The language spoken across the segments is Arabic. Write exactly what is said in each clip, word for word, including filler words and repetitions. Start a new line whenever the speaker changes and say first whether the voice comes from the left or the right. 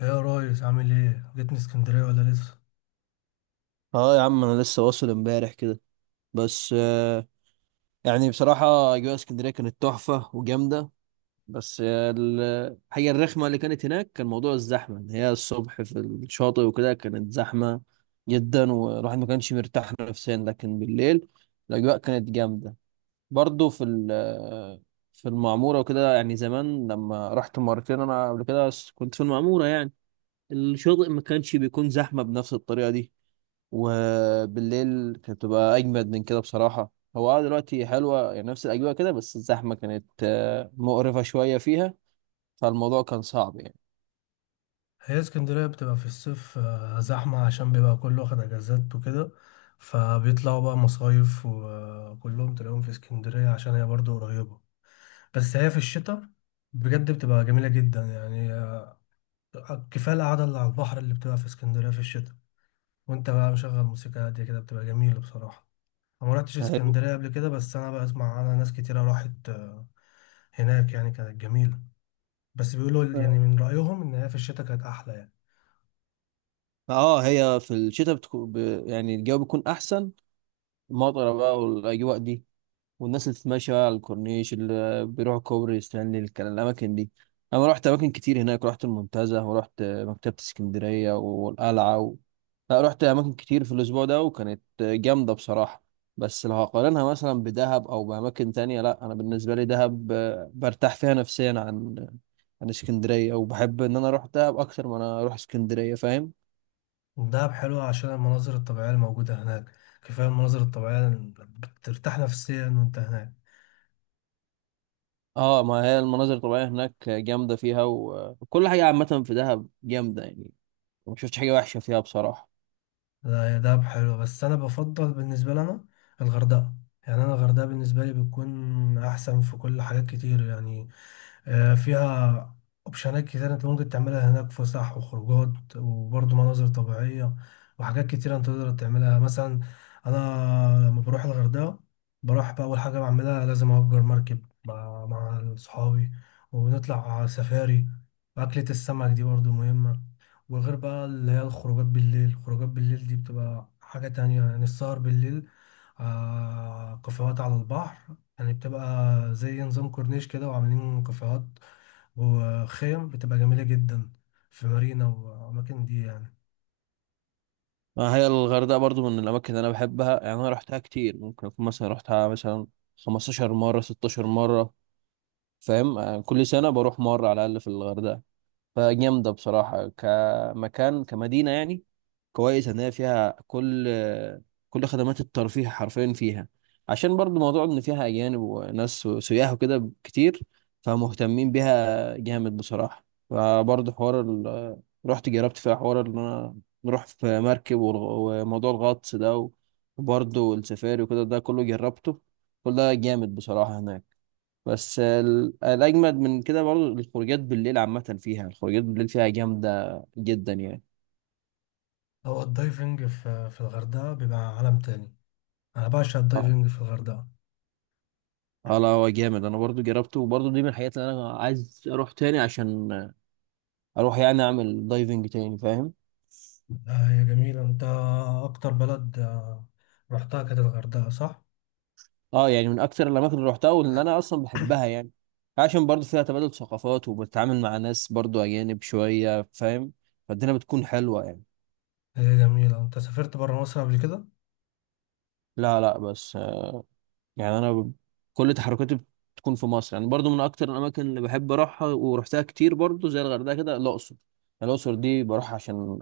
left: ايه يا ريس، عامل ايه؟ جيتني اسكندريه ولا لسه؟
right: اه يا عم، انا لسه واصل امبارح كده. بس آه، يعني بصراحة اجواء اسكندرية كانت تحفة وجامدة. بس آه، الحاجة الرخمة اللي كانت هناك كان موضوع الزحمة ان هي الصبح في الشاطئ وكده كانت زحمة جدا، والواحد ما كانش مرتاح نفسيا، لكن بالليل الاجواء كانت جامدة برضو في ال- آه، في المعمورة وكده. يعني زمان لما رحت مرتين انا قبل كده كنت في المعمورة، يعني الشاطئ ما كانش بيكون زحمة بنفس الطريقة دي، وبالليل كانت بتبقى اجمد من كده بصراحه. هو اه دلوقتي حلوه، يعني نفس الاجواء كده، بس الزحمه كانت آه، مقرفه شويه فيها، فالموضوع كان صعب يعني.
left: هي اسكندريه بتبقى في الصيف آه، زحمه عشان بيبقى كله واخد اجازات وكده، فبيطلعوا بقى مصايف وكلهم تلاقيهم في اسكندريه عشان هي برضو قريبه. بس هي في الشتاء بجد بتبقى جميله جدا يعني، آه، كفايه القعده اللي على البحر اللي بتبقى في اسكندريه في الشتاء وانت بقى مشغل موسيقى هاديه كده بتبقى جميله بصراحه. انا ما رحتش
right: هي-
left: اسكندريه قبل كده، بس انا بسمع عنها ناس كتيره راحت آه، هناك يعني، كانت جميله. بس بيقولوا ال- يعني من رأيهم إن هي في الشتاء كانت أحلى يعني.
right: اه هي في الشتاء بتكون ب... يعني الجو بيكون احسن، المطره بقى والاجواء دي، والناس اللي تتمشى على الكورنيش، اللي بيروحوا كوبري ستانلي الكلام، الأماكن دي. أنا رحت أماكن كتير هناك، رحت المنتزه ورحت مكتبة اسكندرية والقلعة و... لا، رحت أماكن كتير في الأسبوع ده وكانت جامدة بصراحة. بس لو هقارنها مثلا بدهب أو بأماكن تانية، لا أنا بالنسبة لي دهب آه، برتاح فيها نفسيا عن عن اسكندرية، وبحب إن أنا أروح دهب أكتر ما أنا أروح اسكندرية، فاهم.
left: دهب حلوة عشان المناظر الطبيعية الموجودة هناك، كفاية المناظر الطبيعية اللي بترتاح نفسيا وأنت هناك.
right: اه ما هي المناظر الطبيعية هناك جامدة فيها و- وكل حاجة عامة في دهب جامدة يعني، ما شفتش حاجه وحشه فيها بصراحه.
left: لا هي دهب حلوة بس أنا بفضل بالنسبة لنا الغردقة. يعني أنا الغردقة بالنسبة لي بتكون أحسن في كل حاجات كتير يعني، آه، فيها اوبشنات كتير انت ممكن تعملها هناك، فسح وخروجات وبرضه مناظر طبيعية وحاجات كتير انت تقدر تعملها. مثلا انا لما بروح الغردقة بروح بقى اول حاجة بعملها لازم اجر مركب مع مع صحابي ونطلع سفاري، واكلة السمك دي برضه مهمة. وغير بقى اللي هي الخروجات بالليل، الخروجات بالليل دي بتبقى حاجة تانية يعني، السهر بالليل آه كافيهات على البحر، يعني بتبقى زي نظام كورنيش كده وعاملين كافيهات وخيم بتبقى جميلة جدا في مارينا وأماكن دي يعني.
right: ما هي الغردقه برضو من الاماكن اللي انا بحبها يعني، انا رحتها كتير، ممكن اكون مثلا رحتها مثلا خمستاشر مره، ستاشر مره، فاهم. آه، كل سنه بروح مره على الاقل في الغردقه، فجامدة بصراحة كمكان كمدينة يعني. كويس إن هي فيها كل كل خدمات الترفيه حرفيا فيها، عشان برضو موضوع إن فيها أجانب وناس سياح وكده كتير، فمهتمين بيها جامد بصراحة. فبرضو حوار ال... رحت جربت فيها حوار إن أنا نروح في مركب والغ- وموضوع الغطس ده، وبرضو السفاري وكده ده كله جربته، كل ده جامد بصراحة هناك. بس ال- الأجمد من كده برضه الخروجات بالليل، عامة فيها الخروجات بالليل فيها جامدة جدا يعني.
left: أو الدايفنج في في الغردقة بيبقى عالم تاني، أنا بعشق
right: اه.
left: الدايفنج في الغردقة.
right: اه لا، هو جامد، انا برضو جربته، وبرضو دي من الحاجات اللي انا عايز اروح تاني عشان اروح يعني اعمل دايفنج تاني، فاهم.
left: آه، هي جميلة. أنت أكتر بلد آه، رحتها كانت الغردقة، صح؟
right: اه يعني من اكتر الاماكن اللي روحتها واللي انا اصلا بحبها يعني، عشان برضو فيها تبادل ثقافات، وبتتعامل مع ناس برضو اجانب شوية، فاهم، فالدنيا بتكون حلوة يعني.
left: هي جميلة. أنت سافرت برا مصر قبل كده؟
right: لا، لا، بس يعني انا ب- كل تحركاتي بتكون في مصر يعني، برضو من اكتر الاماكن اللي بحب اروحها ورحتها كتير برضو زي الغردقه كده، الاقصر. الاقصر دي بروح عشان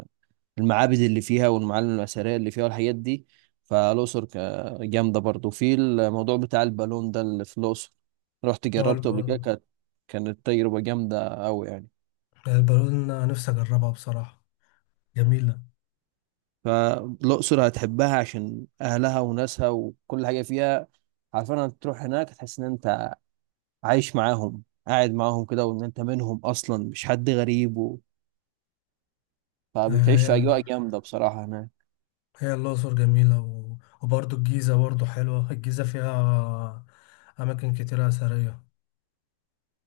right: المعابد اللي فيها والمعالم الاثريه اللي فيها والحاجات دي. فالاقصر ك- جامده برضو في الموضوع بتاع البالون ده اللي في الاقصر، رحت
left: اه الب-
right: جربته قبل كده، كانت كانت تجربه جامده قوي يعني.
left: البالون نفسي أجربها بصراحة، جميلة.
right: فالاقصر هتحبها عشان اهلها وناسها وكل حاجه فيها، عارفين انك تروح هناك تحس ان انت عايش معاهم، قاعد معاهم كده، وان انت منهم اصلا مش حد غريب و... فبتعيش في
left: آه،
right: اجواء جامده بصراحه هناك.
left: هي الأقصر جميلة، و... وبرضه الجيزة برضه حلوة، الجيزة فيها أماكن كتيرة أثرية.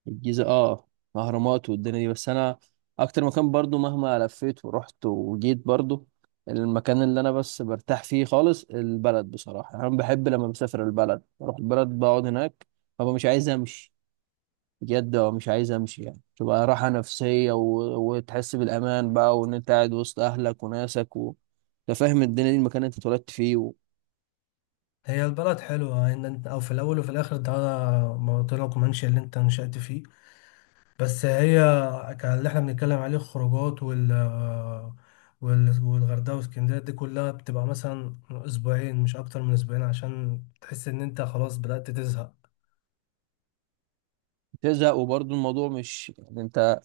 right: الجيزه، اه، اهرامات والدنيا دي. بس انا اكتر مكان برضو مهما لفيت ورحت وجيت، برضو المكان اللي انا بس برتاح فيه خالص البلد بصراحه. انا بحب لما بسافر البلد بروح البلد بقعد هناك، ببقى مش عايز امشي، بجد ببقى مش عايز امشي يعني، تبقى راحه نفسيه و... وتحس بالامان بقى، وان انت قاعد وسط اهلك وناسك و... انت فاهم الدنيا دي، المكان اللي انت اتولدت فيه.
left: هي البلد حلوة، إن أنت أو في الأول وفي الآخر ده موطنك ومنشأ اللي أنت نشأت فيه. بس هي ك- اللي إحنا بنتكلم عليه الخروجات وال وال- والغردقة واسكندرية دي كلها بتبقى مثلا أسبوعين، مش أكتر من أسبوعين عشان تحس إن أنت خلاص بدأت تزهق.
right: تزهق، وبرضه الموضوع مش يعني انت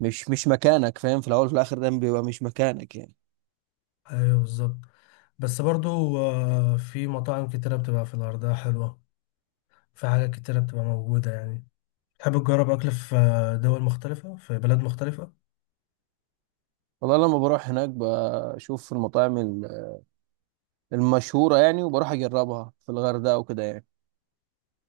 right: مش مش مكانك، فاهم، في الاول وفي الاخر ده بيبقى مش مكانك يعني.
left: أيوه بالظبط. بس برضو آه، في مطاعم كتيرة بتبقى في الغردقة حلوة، في حاجات كتيرة بتبقى موجودة يعني. تحب تجرب أكل في دول مختلفة في بلاد مختلفة؟
right: والله لما بروح هناك بشوف المطاعم ال- المشهورة يعني، وبروح اجربها في الغردقة وكده يعني.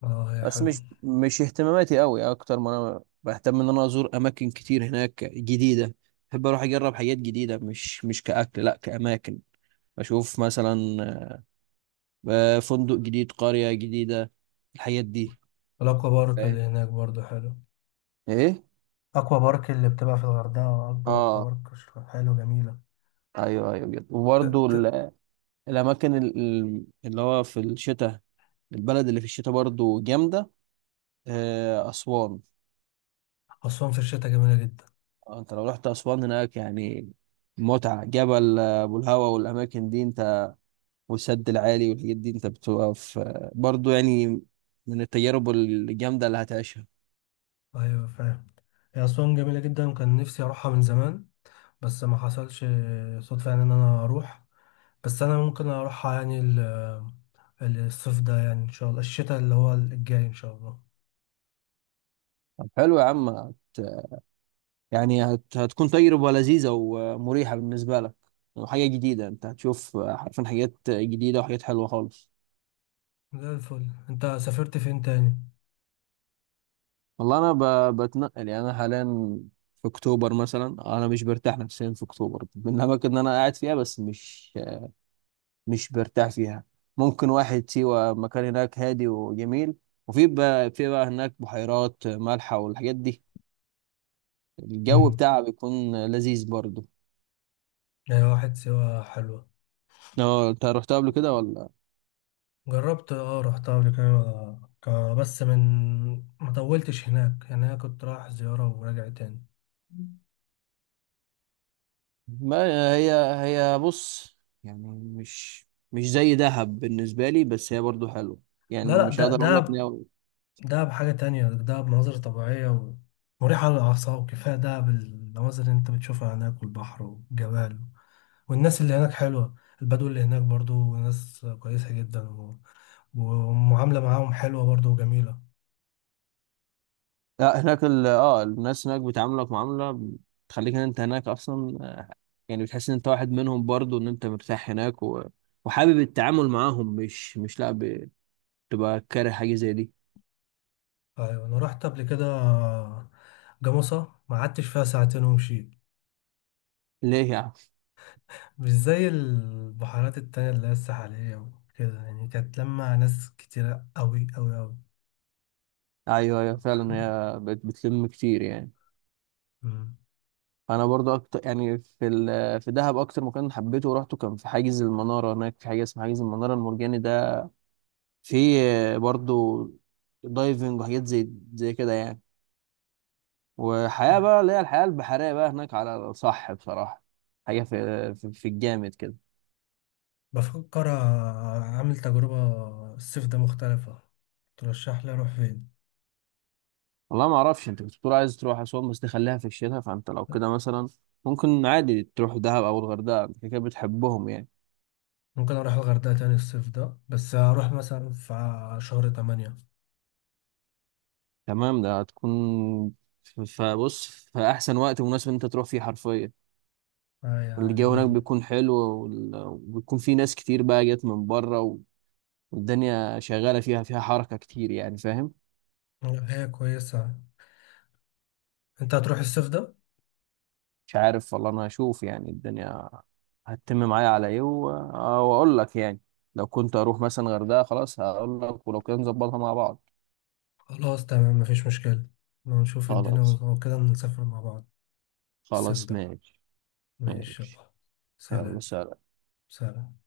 left: اه هي
right: بس
left: حلو.
right: مش مش اهتماماتي قوي، اكتر ما انا بهتم ان انا ازور اماكن كتير هناك جديدة، بحب اروح اجرب حاجات جديدة، مش مش كأكل لا كأماكن، اشوف مثلا آه، فندق جديد، قرية جديدة، الحاجات دي.
left: الأكوا بارك
right: فاهم.
left: اللي هناك برضو حلو،
right: ايه.
left: أكوا بارك اللي بتبقى في الغردقة أكبر أكوا
right: اه
left: بارك، شكلها حلو جميلة.
right: ايوه، ايوه جدا.
left: ت-
right: وبرضه
left: ت-
right: الأماكن ال- ال- اللي هو في الشتاء، البلد اللي في الشتاء برضو جامدة، آه، أسوان.
left: أسوان في الشتاء جميلة جدا.
right: آه، أنت لو رحت أسوان هناك يعني، متعة. جبل آه، أبو الهوا والأماكن دي أنت، والسد العالي والحاجات دي أنت، بتبقى في آه، برضو يعني من التجارب الجامدة اللي هتعيشها.
left: أيوة فاهم. هي أسوان جميلة جدا وكان نفسي أروحها من زمان بس ما حصلش صدفة يعني إن أنا أروح. بس أنا ممكن أروحها يعني ال- الصيف ده، يعني إن شاء الله الشتاء اللي هو الجاي إن شاء الله.
right: طب حلو يا عم، هت يعني هت هتكون تجربة لذيذة ومريحة بالنسبة لك، وحاجة جديدة، أنت هتشوف آه، حرفيا حاجات جديدة وحاجات حلوة خالص.
left: زي الفل. أنت سافرت فين تاني؟
right: والله انا ب... بتنقل يعني، انا حاليا في اكتوبر مثلا انا مش برتاح نفسيا، في اكتوبر من الاماكن اللي انا قاعد فيها بس مش مش برتاح فيها. ممكن واحد سيوة، مكان هناك هادي وجميل، وفي بقى في بقى هناك بحيرات مالحة والحاجات دي، الجو
left: مم.
right: بتاعها بيكون لذيذ برضه.
left: يعني واحد سوا حلوة.
right: اه انت رحتها قبل كده ولا؟
left: جربت، اه رحتها قبل كده آه، ك- بس من ما طولتش هناك يعني، انا كنت رايح زيارة وراجع تاني.
right: ما هي هي بص، يعني مش مش زي دهب بالنسبة لي، بس هي برضه حلوة، يعني
left: لا لا
right: مش
left: ده
right: هقدر اقول لك.
left: ده ده بحاجة تانية، ده بمناظر طبيعية و- مريحة للأعصاب، كفاية ده بالمناظر اللي أنت بتشوفها هناك والبحر والجبال، والناس اللي هناك حلوة. البدو اللي هناك برضو ناس كويسة جدا و- ومعاملة معاهم حلوة برضو وجميلة.
right: لا هناك ال اه الناس هناك بتعاملك معاملة بتخليك ان انت هناك اصلا، آه، يعني بتحس ان انت واحد منهم برضو، ان انت مرتاح هناك و... وحابب التعامل معاهم، مش مش لا ب- بتبقى كاره حاجة زي دي.
left: ايوه انا رحت قبل كده جمصة، ما قعدتش فيها ساعتين ومشيت.
right: ليه يا عم؟
left: مش زي البحيرات التانية اللي هي الساحلية وكده يعني، كانت لما ناس كتيرة أوي أوي أوي.
right: ايوه، ايوه، فعلا هي بت... بتلم كتير يعني.
left: مم.
right: انا برضو اكتر يعني في ال... في دهب اكتر مكان حبيته ورحته كان في حاجز المنارة، هناك في حاجة اسمها حاجز المنارة المرجاني ده، في آه، برضو دايفنج وحاجات زي زي كده يعني، وحياة بقى، اللي هي الحياة البحرية بقى هناك على الصح بصراحة. حاجة في في, في الجامد كده.
left: بفكر أعمل تجربة الصيف ده مختلفة، ترشح لي أروح فين؟
right: والله ما اعرفش، انت كنت بتقول عايز تروح اسوان بس تخليها في الشتاء، فانت لو كده مثلا ممكن عادي تروح دهب او الغردقة، انت كده كده بتحبهم يعني.
left: ممكن أروح الغردقة تاني الصيف ده، بس هروح مثلا في شهر تمانية.
right: تمام ده هتكون ف- فبص، في احسن وقت مناسب إن انت تروح فيه حرفيا،
left: آه يا
right: الجو هناك
left: جميلة.
right: بيكون حلو وال- وبيكون في ناس كتير بقى جت من بره، والدنيا شغالة فيها فيها حركة كتير يعني، فاهم.
left: هي كويسة. أنت هتروح الصيف ده؟
right: مش عارف والله، انا هشوف يعني الدنيا هتتم معايا على ايه و- آه، واقول لك يعني. لو كنت اروح مثلا غردقة، خلاص هقول لك، ولو كده نظبطها مع بعض.
left: خلاص تمام، مفيش مشكلة، نشوف الدنيا
right: خلاص،
left: وكده نسافر مع بعض الصيف
right: خلاص،
left: ده.
right: ماشي.
left: ماشي،
right: ماشي،
left: يلا،
right: يلا.
left: سلام.
right: سلام.
left: سلام.